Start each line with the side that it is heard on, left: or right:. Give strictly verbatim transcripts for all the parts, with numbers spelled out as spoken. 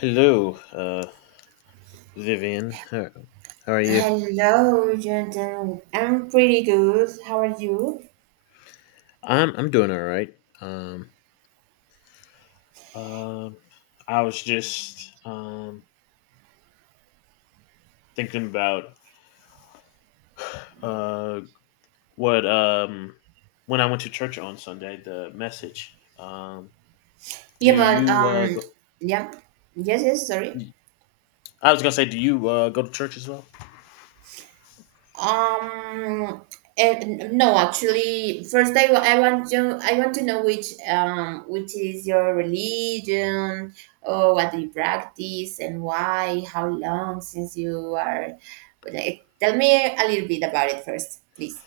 left: Hello, uh, Vivian. How, how are you?
right: Hello, Jonathan. I'm pretty good. How are you?
left: I'm I'm doing all right. Um, um, I was just um thinking about uh what um when I went to church on Sunday, the message. Um, do
right: Yeah, but
left: you uh
right: um,
left: go,
right: yeah, yes, yes. Sorry.
left: I was gonna say, do you uh go to church as well?
right: Um, and, no, actually, first I, wa- I want to I want to know which um which is your religion, or what do you practice and why? How long since you are? Like, tell me a little bit about it first, please.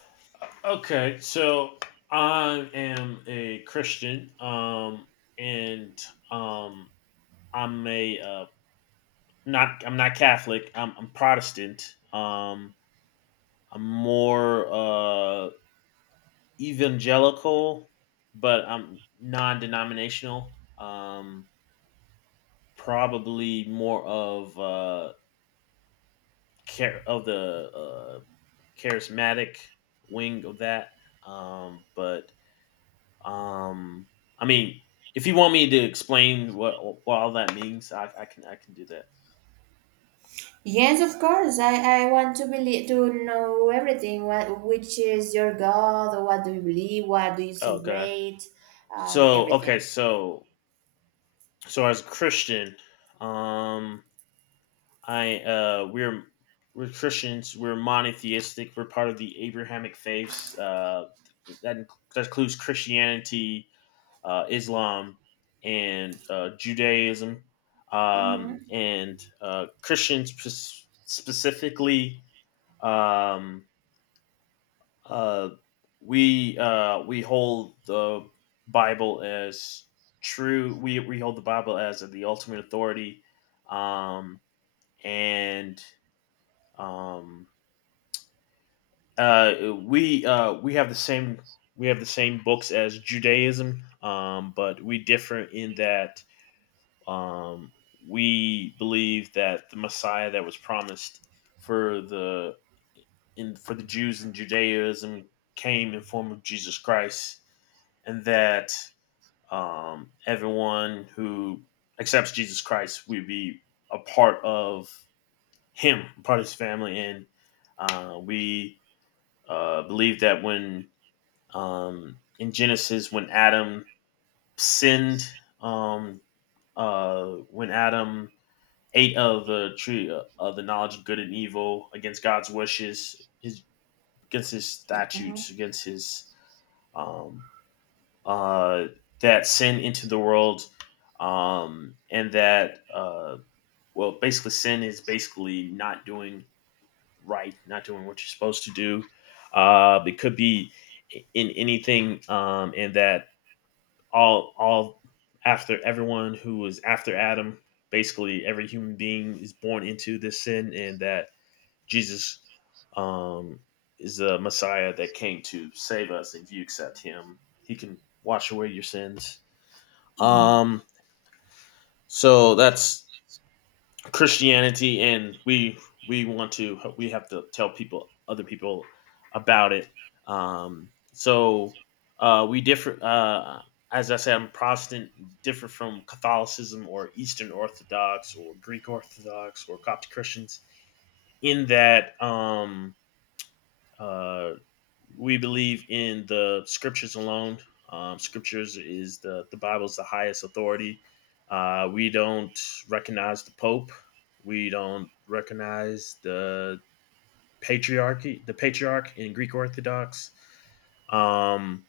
left: Okay, so I am a Christian, um, and um, I'm a uh, not I'm not Catholic. I'm I'm Protestant. Um, I'm more uh, evangelical, but I'm non-denominational. Um, probably more of uh, care of the uh, charismatic wing of that. Um, but um, I mean, if you want me to explain what, what all that means, I, I can I can do that.
right: Yes, of course. I, I want to believe to know everything. What Which is your God? What do you believe? What do you
left: Okay.
right: celebrate? Um,
left: So okay,
right: everything.
left: so so as a Christian, um, I uh, we're we're Christians. We're monotheistic. We're part of the Abrahamic faiths. Uh, that inc- that includes Christianity, uh, Islam, and uh, Judaism. Um,
right: Mm-hmm.
left: and uh, Christians spec- specifically um, uh, we uh, we hold the Bible as true. We we hold the Bible as the ultimate authority, um, and um, uh, we uh, we have the same we have the same books as Judaism, um, but we differ in that Um, we believe that the Messiah that was promised for the in for the Jews in Judaism came in form of Jesus Christ, and that um, everyone who accepts Jesus Christ would be a part of Him, a part of His family, and uh, we uh, believe that when um, in Genesis, when Adam sinned, um, uh, when Adam Eight of the tree uh, of the knowledge of good and evil against God's wishes, his, against his statutes,
right: Mm-hmm.
left: against his um, uh, that sin into the world, um, and that uh, well, basically sin is basically not doing right, not doing what you're supposed to do. Uh, it could be in anything, um, and that all all after everyone who was after Adam, basically every human being is born into this sin, and that Jesus um, is the Messiah that came to save us. If you accept Him, He can wash away your sins.
right: Mm-hmm.
left: Um, so that's Christianity, and we we want to we have to tell people other people about it. Um, so uh, we differ. Uh, as I said, I'm Protestant, different from Catholicism or Eastern Orthodox or Greek Orthodox or Coptic Christians in that. Um, Uh, we believe in the scriptures alone. Um, scriptures is the the Bible is the highest authority. Uh, we don't recognize the Pope. We don't recognize the patriarchy, the patriarch in Greek Orthodox. Um,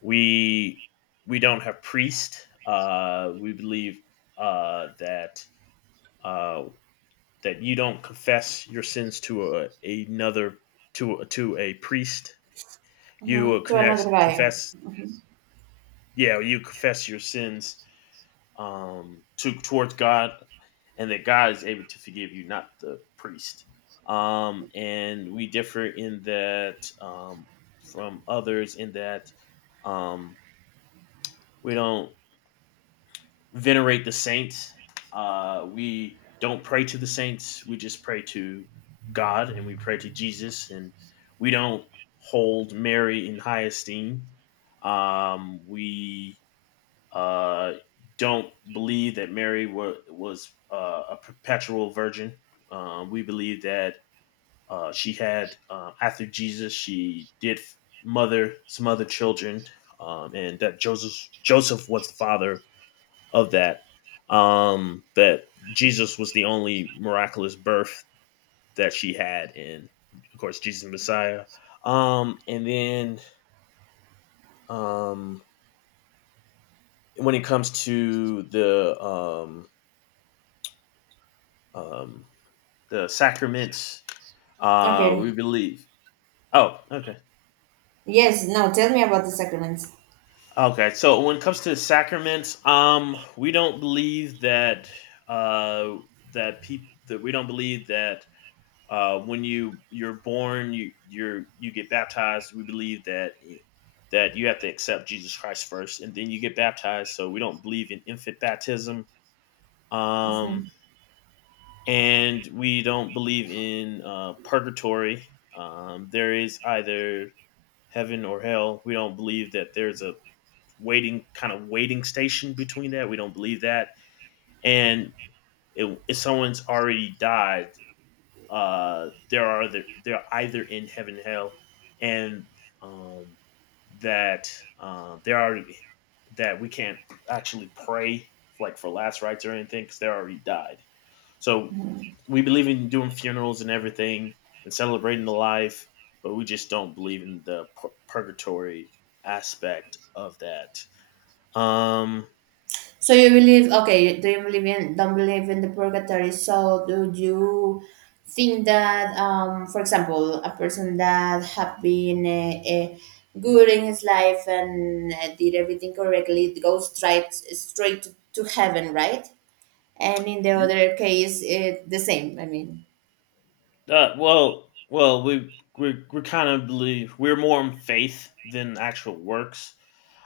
left: we we don't have priest. Uh, we believe uh, that uh, that you don't confess your sins to a, another to to a priest you will
right: Mm-hmm. To
left: connect,
right: another guy.
left: confess, yeah, you confess your sins um, to towards God, and that God is able to forgive you, not the priest. Um, and we differ in that um, from others in that um, we don't venerate the saints. Uh, we don't pray to the saints. We just pray to God and we pray to Jesus, and we don't hold Mary in high esteem. Um, we Uh, don't believe that Mary wa- was uh, a perpetual virgin. Um, we believe that uh, she had, uh, after Jesus, she did mother some other children, um, and that Joseph Joseph was the father of that. Um, that Jesus was the only miraculous birth that she had, and of course, Jesus the Messiah. Um, and then um, when it comes to the um, um, the sacraments uh we
right: Okay.
left: believe oh okay
right: Yes. Now tell me about the sacraments.
left: okay so when it comes to sacraments um we don't believe that uh that people that we don't believe that uh when you you're born you you're you get baptized we believe that that you have to accept Jesus Christ first and then you get baptized, so we don't believe in infant baptism. um and we don't believe in uh purgatory. um there is either heaven or hell. We don't believe that there's a waiting kind of waiting station between that. We don't believe that. And it, if someone's already died, uh, there are the, they're either in heaven or hell, and um, that uh, there are that we can't actually pray like for last rites or anything because they already died. So we believe in doing funerals and everything and celebrating the life, but we just don't believe in the pur- purgatory aspect of that. Um,
right: So you believe, okay, do you believe in, don't believe in the purgatory? So do you think that, um, for example, a person that have been uh, uh, good in his life and uh, did everything correctly goes straight straight to, to heaven, right? And in the other case, it the same. I mean,
left: uh, well, well, we we we kind of believe we're more in faith than actual works.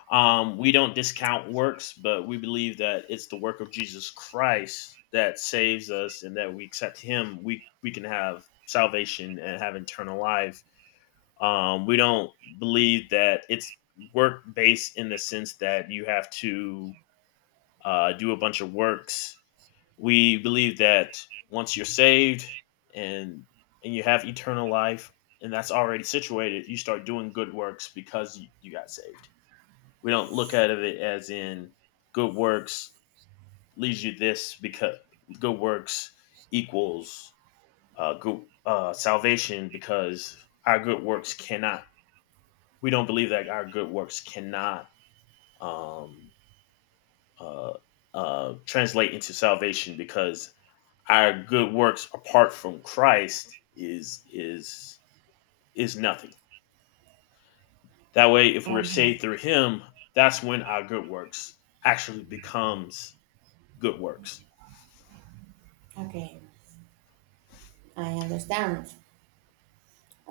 left: Um, we don't discount works, but we believe that it's the work of Jesus Christ that saves us, and that we accept Him, we we can have salvation and have eternal life. Um, we don't believe that it's work based in the sense that you have to uh, do a bunch of works. We believe that once you're saved and and you have eternal life and that's already situated, you start doing good works because you, you got saved. We don't look at it as in good works leads you this because good works equals uh, good uh, salvation because our good works cannot we don't believe that our good works cannot um, uh, uh, translate into salvation because our good works apart from Christ is is is nothing. That way, if we're
right: mhm,
left: saved through Him, that's when our good works actually becomes good works.
right: okay, I understand.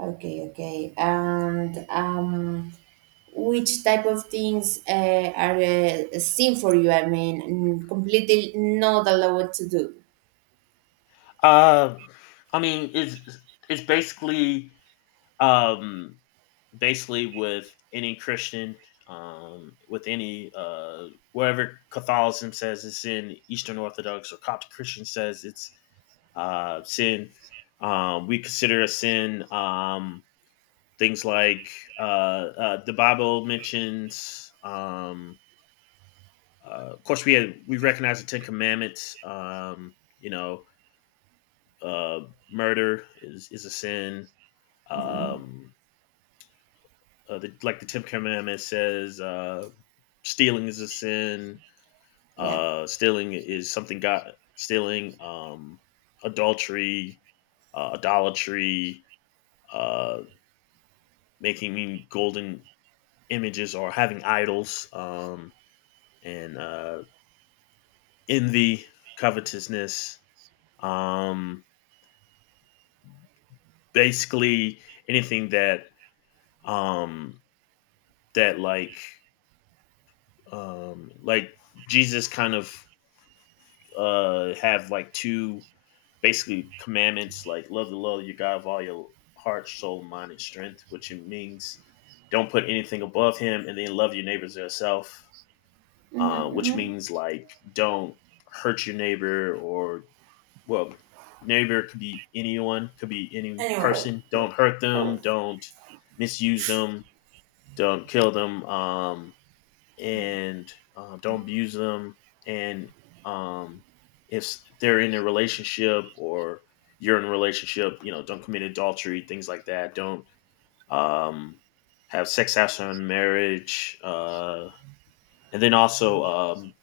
right: Okay, okay, and um. Which type of things uh, are uh, seen for you? I mean, mm, completely not allowed to do.
left: Uh, I mean, it's it's basically Um, basically, with any Christian, um, with any uh, whatever Catholicism says it's sin, Eastern Orthodox or Coptic Christian says it's uh, sin. Um, we consider a sin um, things like uh, uh, the Bible mentions. Um, uh, of course, we had, we recognize the Ten Commandments. Um, you know, uh, murder is is a sin.
right: Hmm.
left: Um, uh, the, like the Tenth Commandment says, uh, stealing is a sin.
right: Yeah.
left: Uh, stealing is something God stealing, um, adultery, uh, idolatry, uh, making golden images or having idols, um, and uh, envy, covetousness. Um, basically, anything that um, that like um, like Jesus kind of uh, have like two basically commandments like love the Lord your God with all your heart, soul, mind, and strength, which it means don't put anything above Him, and then love your neighbors as yourself, uh,
right: Mm-hmm,
left: which
right: mm-hmm.
left: means like don't hurt your neighbor or well, neighbor could be anyone, could be any
right: Anyway.
left: person. Don't hurt them. Don't misuse them. Don't kill them. Um, and um, don't abuse them. And um, if they're in a relationship or you're in a relationship, you know, don't commit adultery, things like that. Don't um, have sex outside of marriage. Uh, and then also, um,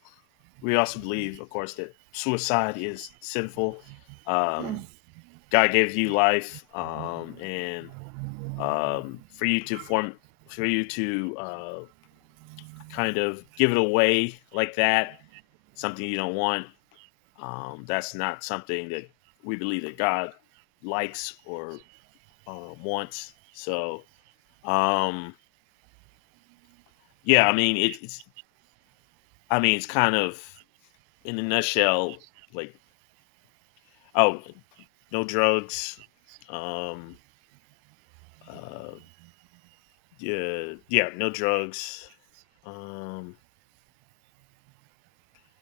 left: we also believe, of course, that suicide is sinful.
right: Mm.
left: Um, God gave you life, um, and um, for you to form, for you to uh, kind of give it away like that something you don't want. Um, that's not something that we believe that God likes or uh, wants. So, um, yeah, I mean, it, it's, I mean, it's kind of in a nutshell, like, oh, no drugs. Um, uh, yeah, yeah, no drugs. Um,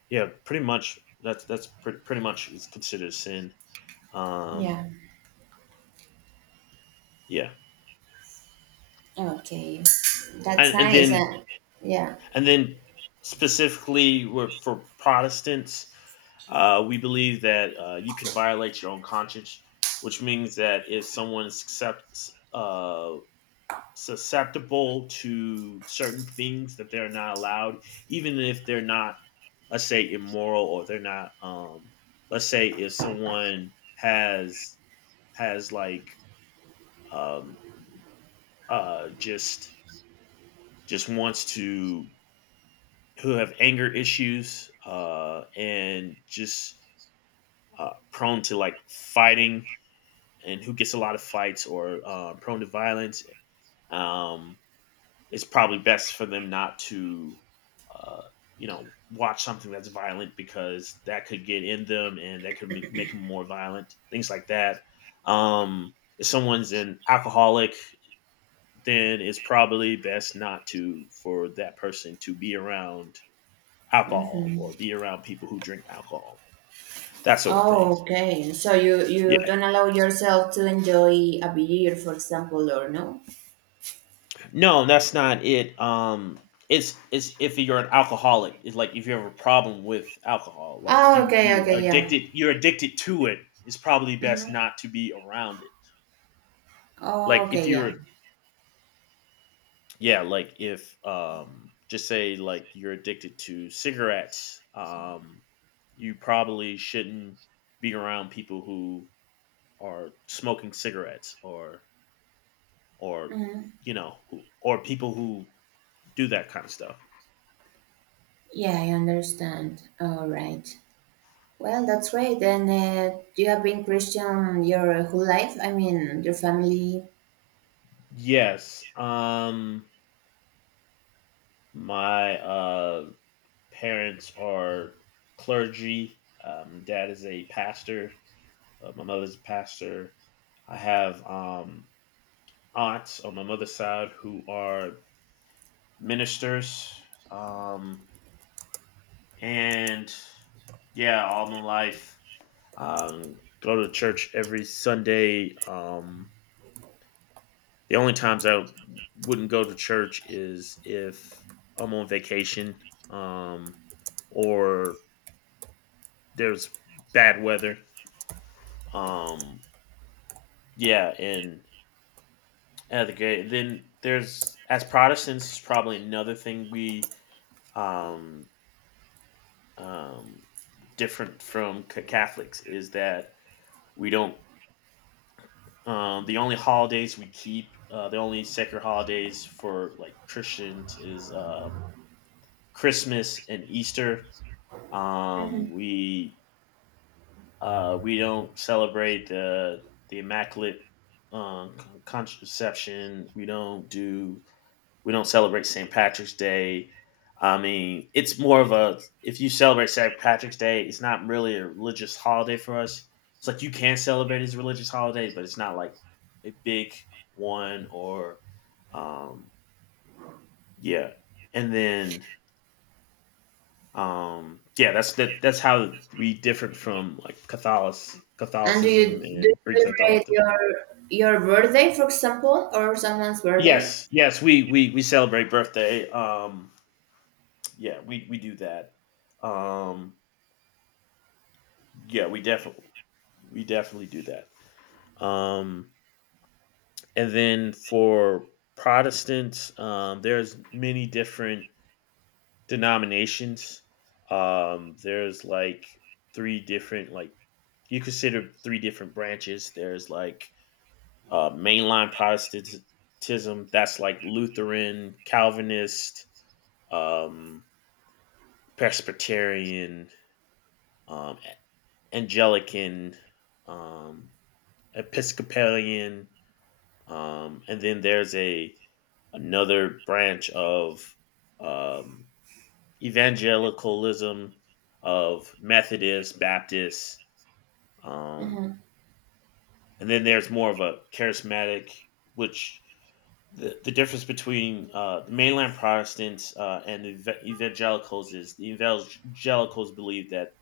left: yeah, pretty much. That's that's pretty pretty much is considered sin. Um,
right: Yeah.
left: yeah,
right: Okay. That's
left: and, and
right: nice.
left: then
right: Uh, yeah.
left: And then specifically we're- for Protestants, uh, we believe that uh, you can violate your own conscience, which means that if someone is suscept- uh, susceptible to certain things that they're not allowed, even if they're not, let's say, immoral or they're not, um, let's say, if someone has has like um, uh, just just wants to who have anger issues uh, and just uh, prone to like fighting and who gets a lot of fights or uh, prone to violence, um, it's probably best for them not to, uh, you know, watch something that's violent because that could get in them and that could ma- make them more violent, things like that. Um, if someone's an alcoholic, then it's probably best not to for that person to be around alcohol or be around people who drink alcohol, that sort of thing.
right: Oh, okay. So you you
left: Yeah,
right: don't allow yourself to enjoy a beer, for example, or no?
left: no, that's not it. Um, it's it's if you're an alcoholic, it's like if you have a problem with alcohol, like
right: Oh,
left: you
right: okay.
left: you
right: Okay. Yeah.
left: addicted, you're addicted to it. It's probably best
right: Mm-hmm.
left: not to be around it.
right: Oh,
left: Like if
right: okay. Yeah.
left: you're yeah, like if um just say like you're addicted to cigarettes, um, you probably shouldn't be around people who are smoking cigarettes or or
right: Mm-hmm.
left: you know or people who do that kind of stuff.
right: Yeah, I understand. All right. Well, that's great. And uh, you have been Christian your whole life. I mean, your family.
left: Yes, um my uh parents are clergy. um dad is a pastor, uh, my mother's a pastor. I have um aunts on my mother's side who are ministers, um and yeah, all my life, um go to church every Sunday. um The only times I wouldn't go to church is if I'm on vacation, um, or there's bad weather. Um, yeah, and at the then there's as Protestants is probably another thing we um, um, different from ca- Catholics is that we don't. Um, the only holidays we keep, uh, the only sacred holidays for like Christians is um, Christmas and Easter, Um,
right: Mhm.
left: we uh, we don't celebrate the the immaculate um, con- contraception. We don't do we don't celebrate saint Patrick's Day. I mean, it's more of a if you celebrate saint Patrick's Day, it's not really a religious holiday for us. It's like you can celebrate as a religious holiday, but it's not like a big one or um, yeah. And then Um, yeah, that's that. That's how we different from like Catholic
right: And do
left: Catholicism
right: you do you
left: and Greek
right: celebrate
left: Orthodox.
right: your your birthday, for example, or someone's birthday?
left: Yes, yes, we we we celebrate birthday. Um, yeah, we we do that. Um, yeah, we definitely we definitely do that. Um, and then for Protestants, um, there's many different denominations. Um, there's like three different like you consider three different branches. There's like uh, mainline Protestantism. That's like Lutheran, Calvinist, um, Presbyterian, um, e-, Anglican, um, Episcopalian, um, and then there's a another branch of um, evangelicalism of Methodist, Baptist, um,
right: Mhm.
left: and then there's more of a charismatic, which the, the difference between uh, the mainland Protestants uh, and the ev- evangelicals is the evangelicals believe that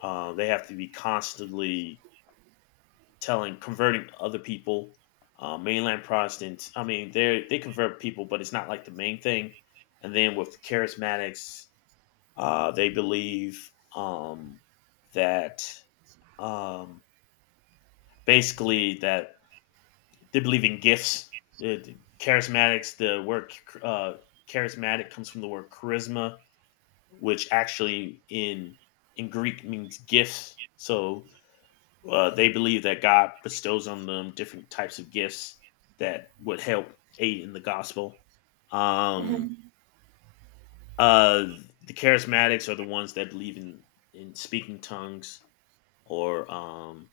left: uh, they have to be constantly telling, converting other people. Uh, mainland Protestants, I mean, they they convert people, but it's not like the main thing. And then with the charismatics, uh, they believe um, that um, basically that they believe in gifts. The, the charismatics, the word uh, charismatic comes from the word charisma, which actually in in Greek means gifts. So uh, they believe that God bestows on them different types of gifts that would help aid in the gospel. Um,
right: Mhm.
left: uh, the charismatics are the ones that believe in in speaking tongues or um,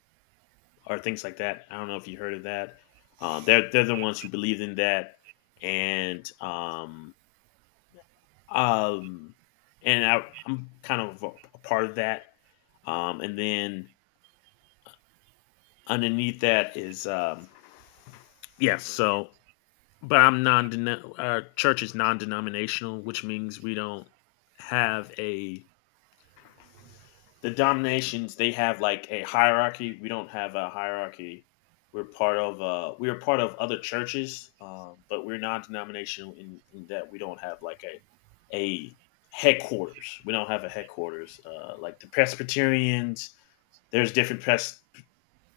left: or things like that. I don't know if you heard of that. Um, they're they're the ones who believed in that, and um, um, and I, I'm kind of a, a part of that. Um, and then underneath that is um, yes. So, but I'm non. Our church is non-denominational, which means we don't have a the dominations they have like a hierarchy. We don't have a hierarchy. We're part of uh, we are part of other churches, um, but we're non-denominational in, in that we don't have like a a headquarters. We don't have a headquarters uh, like the Presbyterians. There's different pres-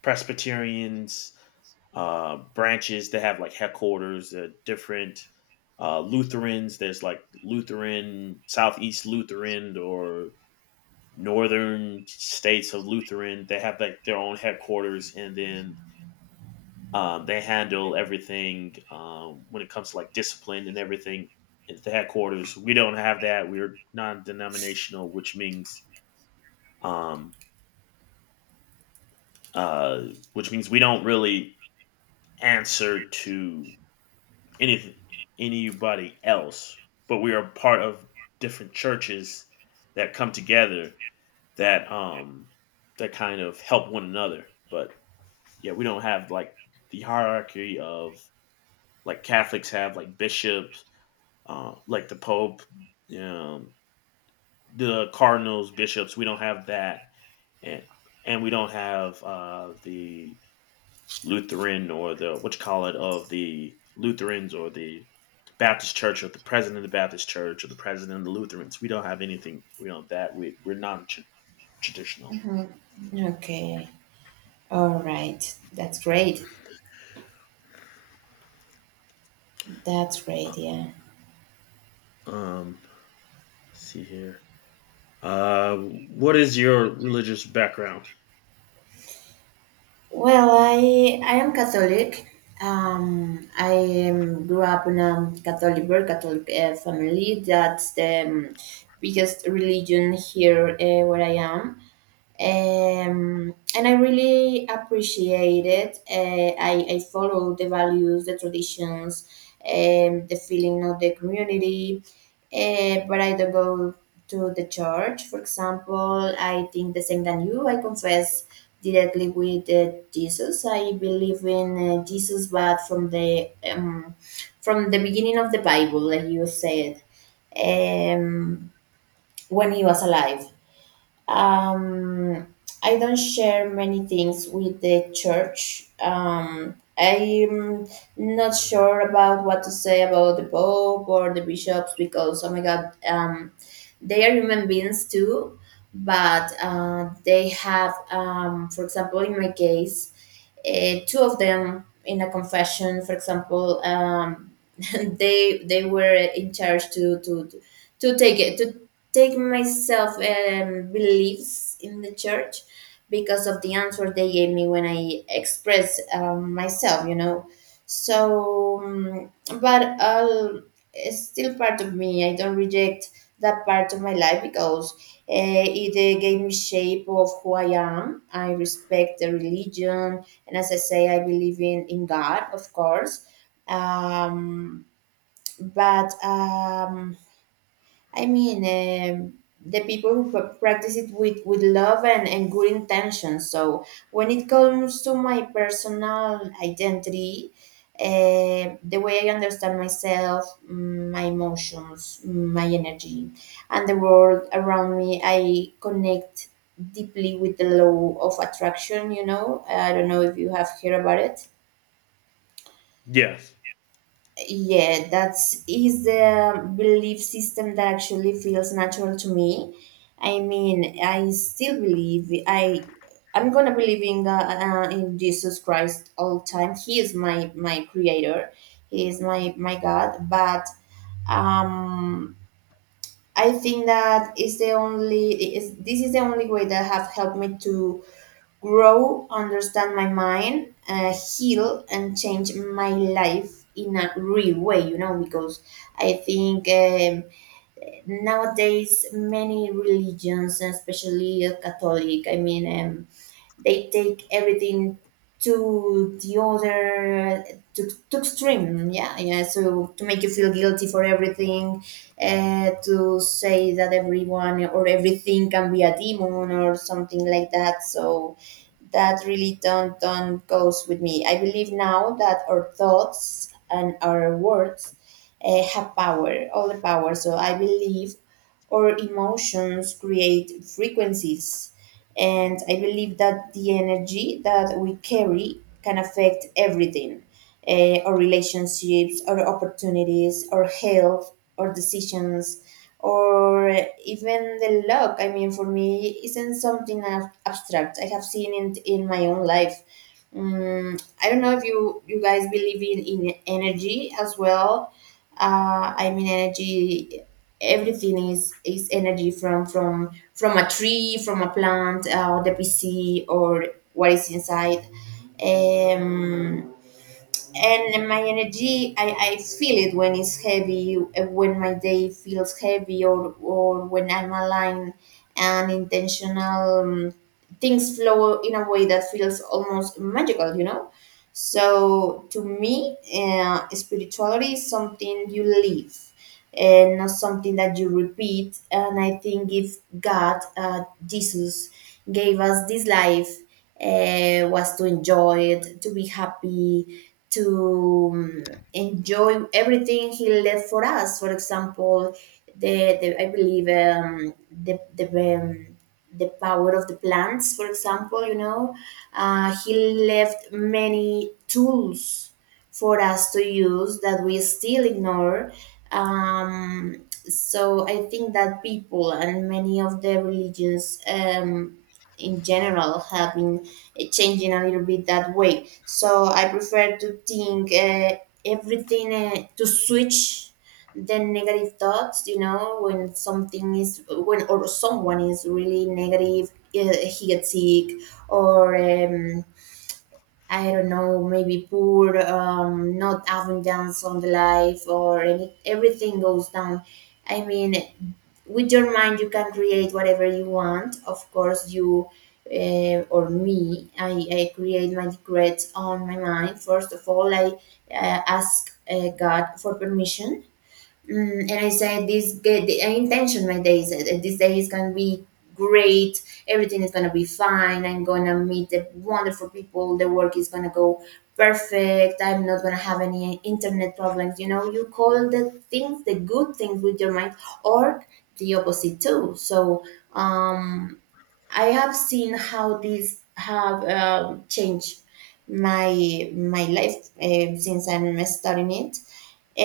left: Presbyterians uh, branches that have like headquarters. Uh, different uh, Lutherans. There's like Lutheran Southeast Lutheran or northern states of Lutheran. They have like their own headquarters, and then um, they handle everything um, when it comes to like discipline and everything at the headquarters. We don't have that. We're non-denominational, which means um, uh, which means we don't really answer to any anybody else, but we are part of different churches that come together that um that kind of help one another. But yeah, we don't have like the hierarchy of like Catholics have like bishops, uh, like the Pope, um, the cardinals, bishops. We don't have that, and and we don't have uh, the Lutheran or the what you call it of the Lutherans or the Baptist Church or the president of the Baptist Church or the president of the Lutherans. We don't have anything. We don't have that. We we're non traditional.
right: Mm-hmm. Okay. All right. That's great. That's great. Yeah.
left: Um, let's see here. Uh, what is your religious background?
right: Well, I I am Catholic. Um, I um, grew up in a Catholic, very Catholic uh, family. That's the um, biggest religion here, uh, where I am. Um, and I really appreciate it. Uh, I, I follow the values, the traditions, um, the feeling of the community, uh, but I don't go to the church. For example, I think the same than you. I confess directly with uh, Jesus. I believe in uh, Jesus, but from the um, from the beginning of the Bible, like you said, um, when he was alive. um, I don't share many things with the church. Um, I'm not sure about what to say about the Pope or the bishops because, oh my God, um, they are human beings too, but uh, they have, um, for example, in my case, uh, two of them in a confession, for example, um, they they were in charge to to to take it to take myself, um, beliefs in the church because of the answer they gave me when I expressed, um, myself, you know. So, um, but uh, it's still part of me. I don't reject that part of my life because uh, it uh, gave me shape of who I am. I respect the religion, and as I say, I believe in in God, of course. Um, but um, I mean, um, the people who pra- practice it with, with love and, and good intentions. So when it comes to my personal identity, uh, the way I understand myself, mm, my emotions, mm, my energy, and the world around me, I connect deeply with the law of attraction. You know, I don't know if you have heard about it.
left: Yes.
right: Yeah, that's is the belief system that actually feels natural to me. I mean, I still believe I I'm gonna believe in uh, uh, in Jesus Christ all time. He is my my creator. He is my my God. But um, I think that is the only is this is the only way that have helped me to grow, understand my mind, uh, heal, and change my life in a real way, you know, because I think, um, nowadays many religions, especially uh, Catholic, I mean, um, they take everything to the other, to, to extreme, yeah, yeah, so to make you feel guilty for everything, uh, to say that everyone or everything can be a demon or something like that, so that really don't don't goes with me. I believe now that our thoughts and our words uh, have power, all the power, so I believe our emotions create frequencies, and I believe that the energy that we carry can affect everything, eh, our relationships, our opportunities, our health, our decisions, or even the luck. I mean, for me, isn't something ab- abstract. I have seen it in my own life. Um, I don't know if you, you guys believe in, in energy as well. Uh, I mean, energy everything is is energy, from from from a tree, from a plant, uh, or the P C, or what is inside. um and my energy, I, I feel it when it's heavy, uh, when my day feels heavy, or or when I'm aligned and intentional. Um, things flow in a way that feels almost magical you know so to me, uh, spirituality is something you live and not something that you repeat. And I think if god uh, Jesus gave us this life, uh, was to enjoy it, to be happy, to, um, enjoy everything he left for us. For example, the, the I believe, um, the the um, the power of the plants. For example, you know, uh, he left many tools for us to use that we still ignore. Um, so I think that people and many of the religions, um, in general, have been, eh, changing a little bit that way. So I prefer to think, uh, everything, uh, to switch the negative thoughts. You know, when something is, when or someone is really negative, uh, he gets sick. Or, Um, I don't know, maybe poor, um, not having dance on the life, or any, everything goes down. I mean, with your mind you can create whatever you want. Of course, you uh, or me, I, I create my decrets on my mind. First of all, I uh, ask, uh, God for permission. Mm, and I said this good, the intention. My day is uh, This day is gonna be great. Everything is gonna be fine. I'm gonna meet the wonderful people. The work is gonna go perfect. I'm not gonna have any internet problems. You know, you call the things the good things with your mind, or the opposite too. So, um, I have seen how these have, um, changed my my life, uh, since I'm studying it.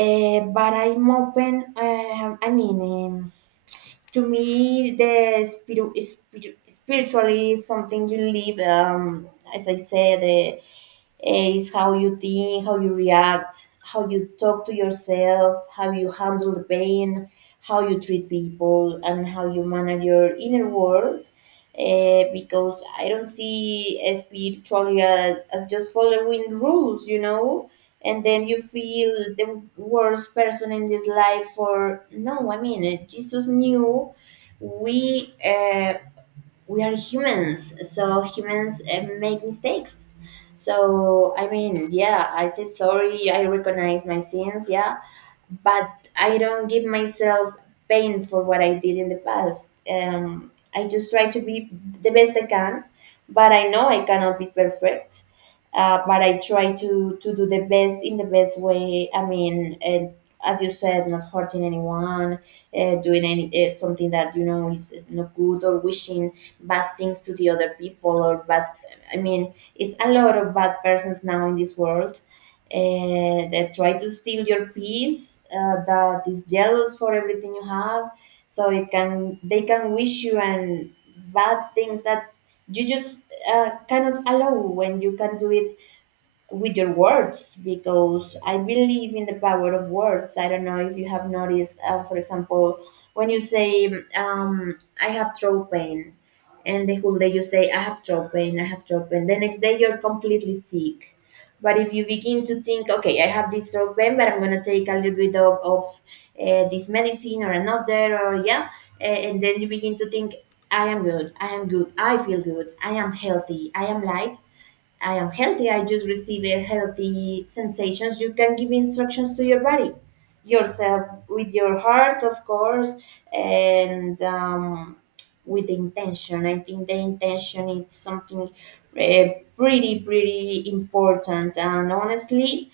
right: Uh, but I'm open. um I mean, um, to me, the spirit, spirit, spiritually something you live. Um, as I said, eh, Eh, it's how you think, how you react, how you talk to yourself, how you handle the pain, how you treat people, and how you manage your inner world. Eh, because I don't see spirituality as, as just following rules, you know, and then you feel the worst person in this life for no. I mean, eh, Jesus knew we uh, we are humans, so humans uh, make mistakes. So I mean, yeah, I say sorry, I recognize my sins, yeah, but I don't give myself pain for what I did in the past. Um, I just try to be the best I can, but I know I cannot be perfect. Uh, but I try to to do the best in the best way. I mean, uh, as you said, not hurting anyone, uh, doing any uh, something that you know is, is not good, or wishing bad things to the other people, or bad. I mean, it's a lot of bad persons now in this world, and that try to steal your peace, uh, that is jealous for everything you have. So it can they can wish you and bad things that you just uh, cannot allow, when you can do it with your words, because I believe in the power of words. I don't know if you have noticed, uh, for example, when you say, um, I have throat pain, and the whole day you say, I have throat pain, I have throat pain. The next day you're completely sick. But if you begin to think, okay, I have this throat pain, but I'm going to take a little bit of, of uh, this medicine, or another, or yeah, a- and then you begin to think, I am good, I am good, I feel good, I am healthy, I am light. I am healthy. I just receive a healthy sensations. You can give instructions to your body, yourself, with your heart, of course, and, um, with intention. I think the intention is something, uh, pretty, pretty important. And honestly,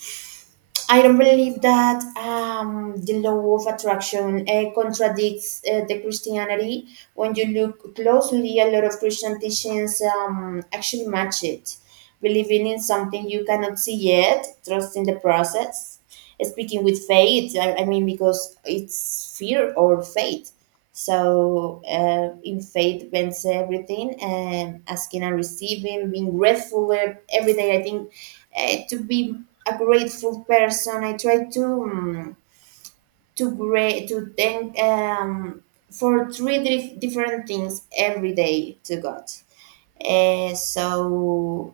right: I don't believe that, um, the law of attraction uh, contradicts uh, the Christianity. When you look closely, a lot of Christian teachings, um, actually match it. Believing in something you cannot see yet, trusting the process, speaking with faith. I, I mean, because it's fear or faith. So uh, in faith depends everything, and asking and receiving, being grateful every day. I think uh, to be a grateful person. I try to um, to gra- to thank um, for three dif- different things every day to God. Uh, so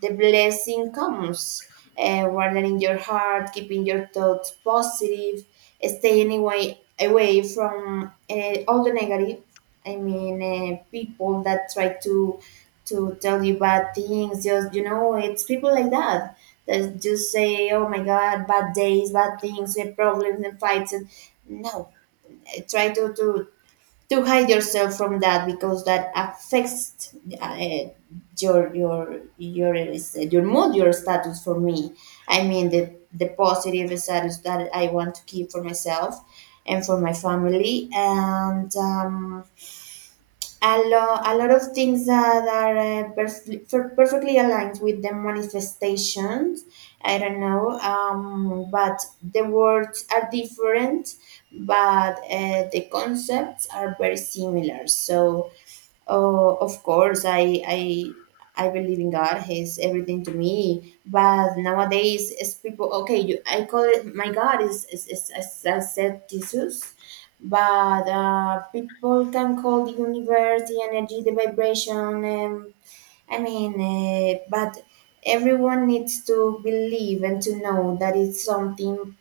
right: the blessing comes uh, wardening your heart, keeping your thoughts positive, staying away, away from uh, all the negative. I mean, uh, people that try to to tell you bad things. Just you know, it's people like that that just say, "Oh my God, bad days, bad things, and problems and fights." And no, I try to to to hide yourself from that because that affects uh, your your your uh, your mood, your status. For me, I mean, the the positive status that I want to keep for myself and for my family, and um a, lo- a lot of things that are uh, perfectly, per- perfectly aligned with the manifestations. I don't know, um, but the words are different, but uh, the concepts are very similar. So oh, of course, I I I believe in God. He's everything to me. But nowadays, it's people. Okay, you, I call it, my God is is is as I said, Jesus, but uh, people can call the universe, the energy, the vibration. Um, I mean, uh, but everyone needs to believe and to know that it's something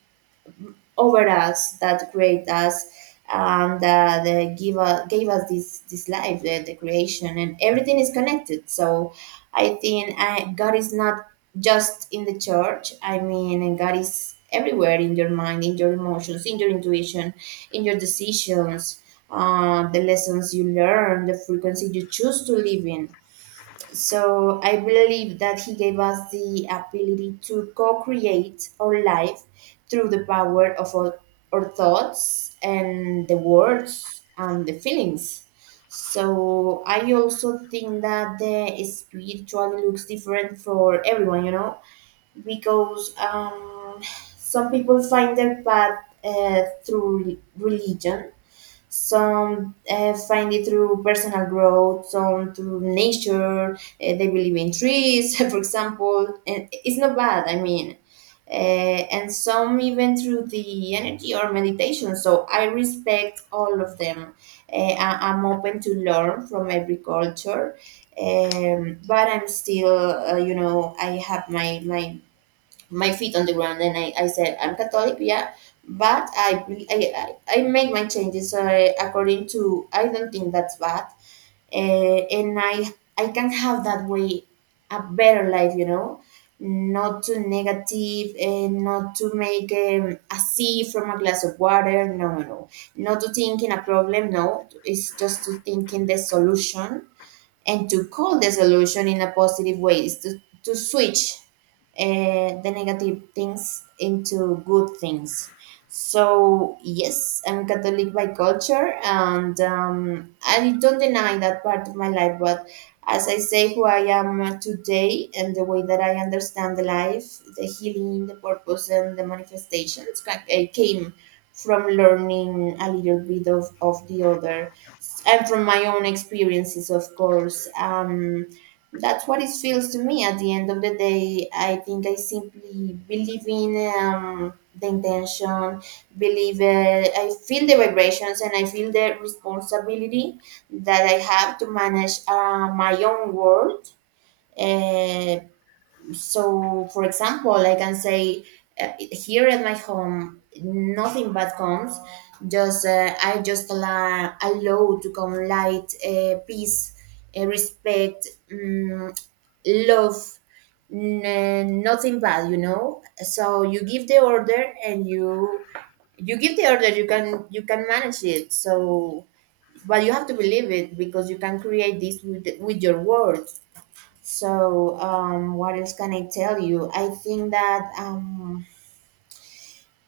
right: over us that create us and uh, they give us, gave us this, this life, the, the creation, and everything is connected. So I think uh, God is not just in the church. I mean, God is everywhere, in your mind, in your emotions, in your intuition, in your decisions, uh, the lessons you learn, the frequency you choose to live in. So I believe that he gave us the ability to co create our life through the power of our, our thoughts and the words and the feelings. So I also think that the spirituality looks different for everyone, you know, because um, some people find their path uh, through religion, some uh, find it through personal growth, some through nature. Uh, they believe in trees, for example. And it's not bad, I mean. Uh, and some even through the energy or meditation. So I respect all of them. Uh, I- I'm open to learn from every culture. Um, but I'm still, uh, you know, I have my, my my feet on the ground, and I, I said I'm Catholic, yeah, but I be- I, I I make my changes uh, according to. I don't think that's bad, uh, and i i can have, that way, a better life, you know. Not too negative, and not to make um, a sea from a glass of water. No, no, no. Not to think in a problem. No, it's just to think in the solution, and to call the solution in a positive way is to, to switch uh, the negative things into good things. So yes, I'm Catholic by culture, and um, I don't deny that part of my life. But as I say, who I am today and the way that I understand the life, the healing, the purpose, and the manifestations ca- eh, came from learning a little bit of, of the other, and from my own experiences, of course. Um, that's what it feels to me. At the end of the day, I think I simply believe in um, the intention. Believe, uh, I feel the vibrations, and I feel the responsibility that I have to manage uh, my own world. Uh, so for example, I can say, uh, here at my home nothing bad comes. Just uh, I just allow, allow to come light, uh, peace, uh, respect, um, love, n- nothing bad, you know. So you give the order, and you, you give the order you can, you can manage it. So but you have to believe it, because you can create this with, with your words. So, um, what else can I tell you? I think that um,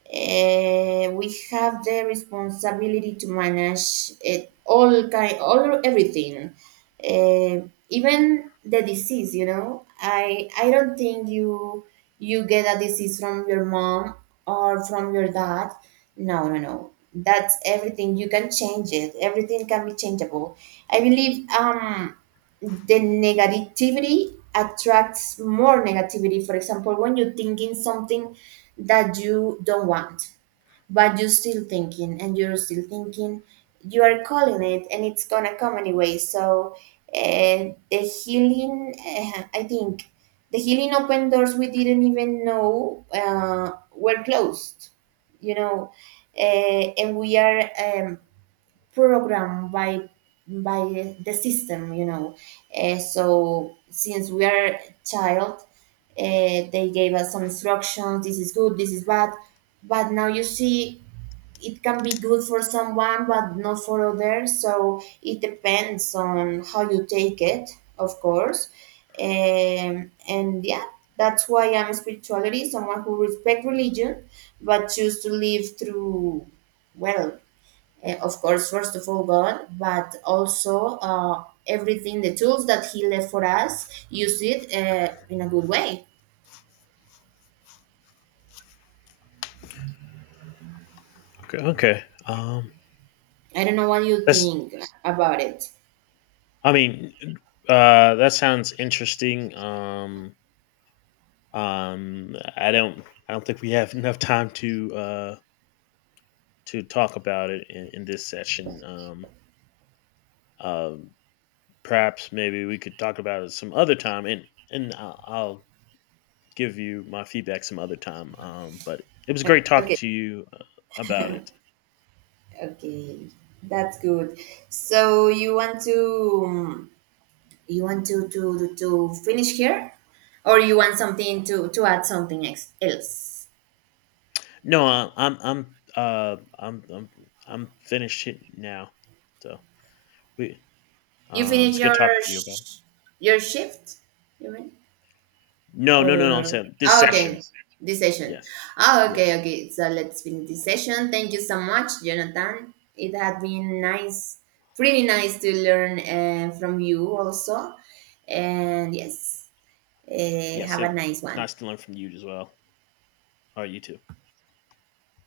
right: uh, we have the responsibility to manage it all, kind all everything, uh, even the disease, you know. I i don't think you, you get a disease from your mom or from your dad. No, no, no. That's everything, you can change it. Everything can be changeable. I believe um the negativity attracts more negativity. For example, when you think in something that you don't want, but you're still thinking and you're still thinking, you are calling it, and it's gonna come anyway. So, uh, the healing, uh, I think the healing open doors we didn't even know uh, were closed, you know, uh, and we are. Um, Programmed by by the the system, you know. Eh, so since we are a child, uh, they gave us some instructions, this is good, this is bad. But now you see, it can be good for someone but not for others. So it depends on how you take it, of course. Um, and yeah, that's why I'm spirituality, someone who respect religion but choose to live through, well, uh, of course, first of all, God, but also uh, everything, the tools that he left for us, use it uh, in a good way.
left: Okay. Okay. Um,
right: I don't know what you
left: that's.
right: think about it.
left: I mean, uh, that sounds interesting. Um, um, I don't. I don't think we have enough time to uh, to talk about it in, in this session. Um, um, Perhaps maybe we could talk about it some other time, and and I'll, I'll give you my feedback some other time. Um, but it was
right: Uh,
left: great talking
right: Okay,
left: to you uh, about it.
right: okay, that's good. So you want to um, you want to to to, to finish here, or you want something to to add something ex- else?
left: No, I, I'm I'm uh I'm I'm I'm finished now. So we
right: You
left: Um,
right: finish
left: it's good
right: your
left: talking to you about it.
right: sh- your shift, you mean?
left: No, no, no, no. I'm
right: Or
left: saying this
right: ah, okay,
left: session.
right: this session.
left: Yes,
right: Ah, okay,
left: yes,
right: okay. So let's finish this session. Thank you so much, Jonathan. It had been nice, pretty nice to learn uh, from you also. And yes, uh,
left: yes.
right: have
left: It
right: a
left: was
right: nice one.
left: nice to learn from you as well. All right, you too.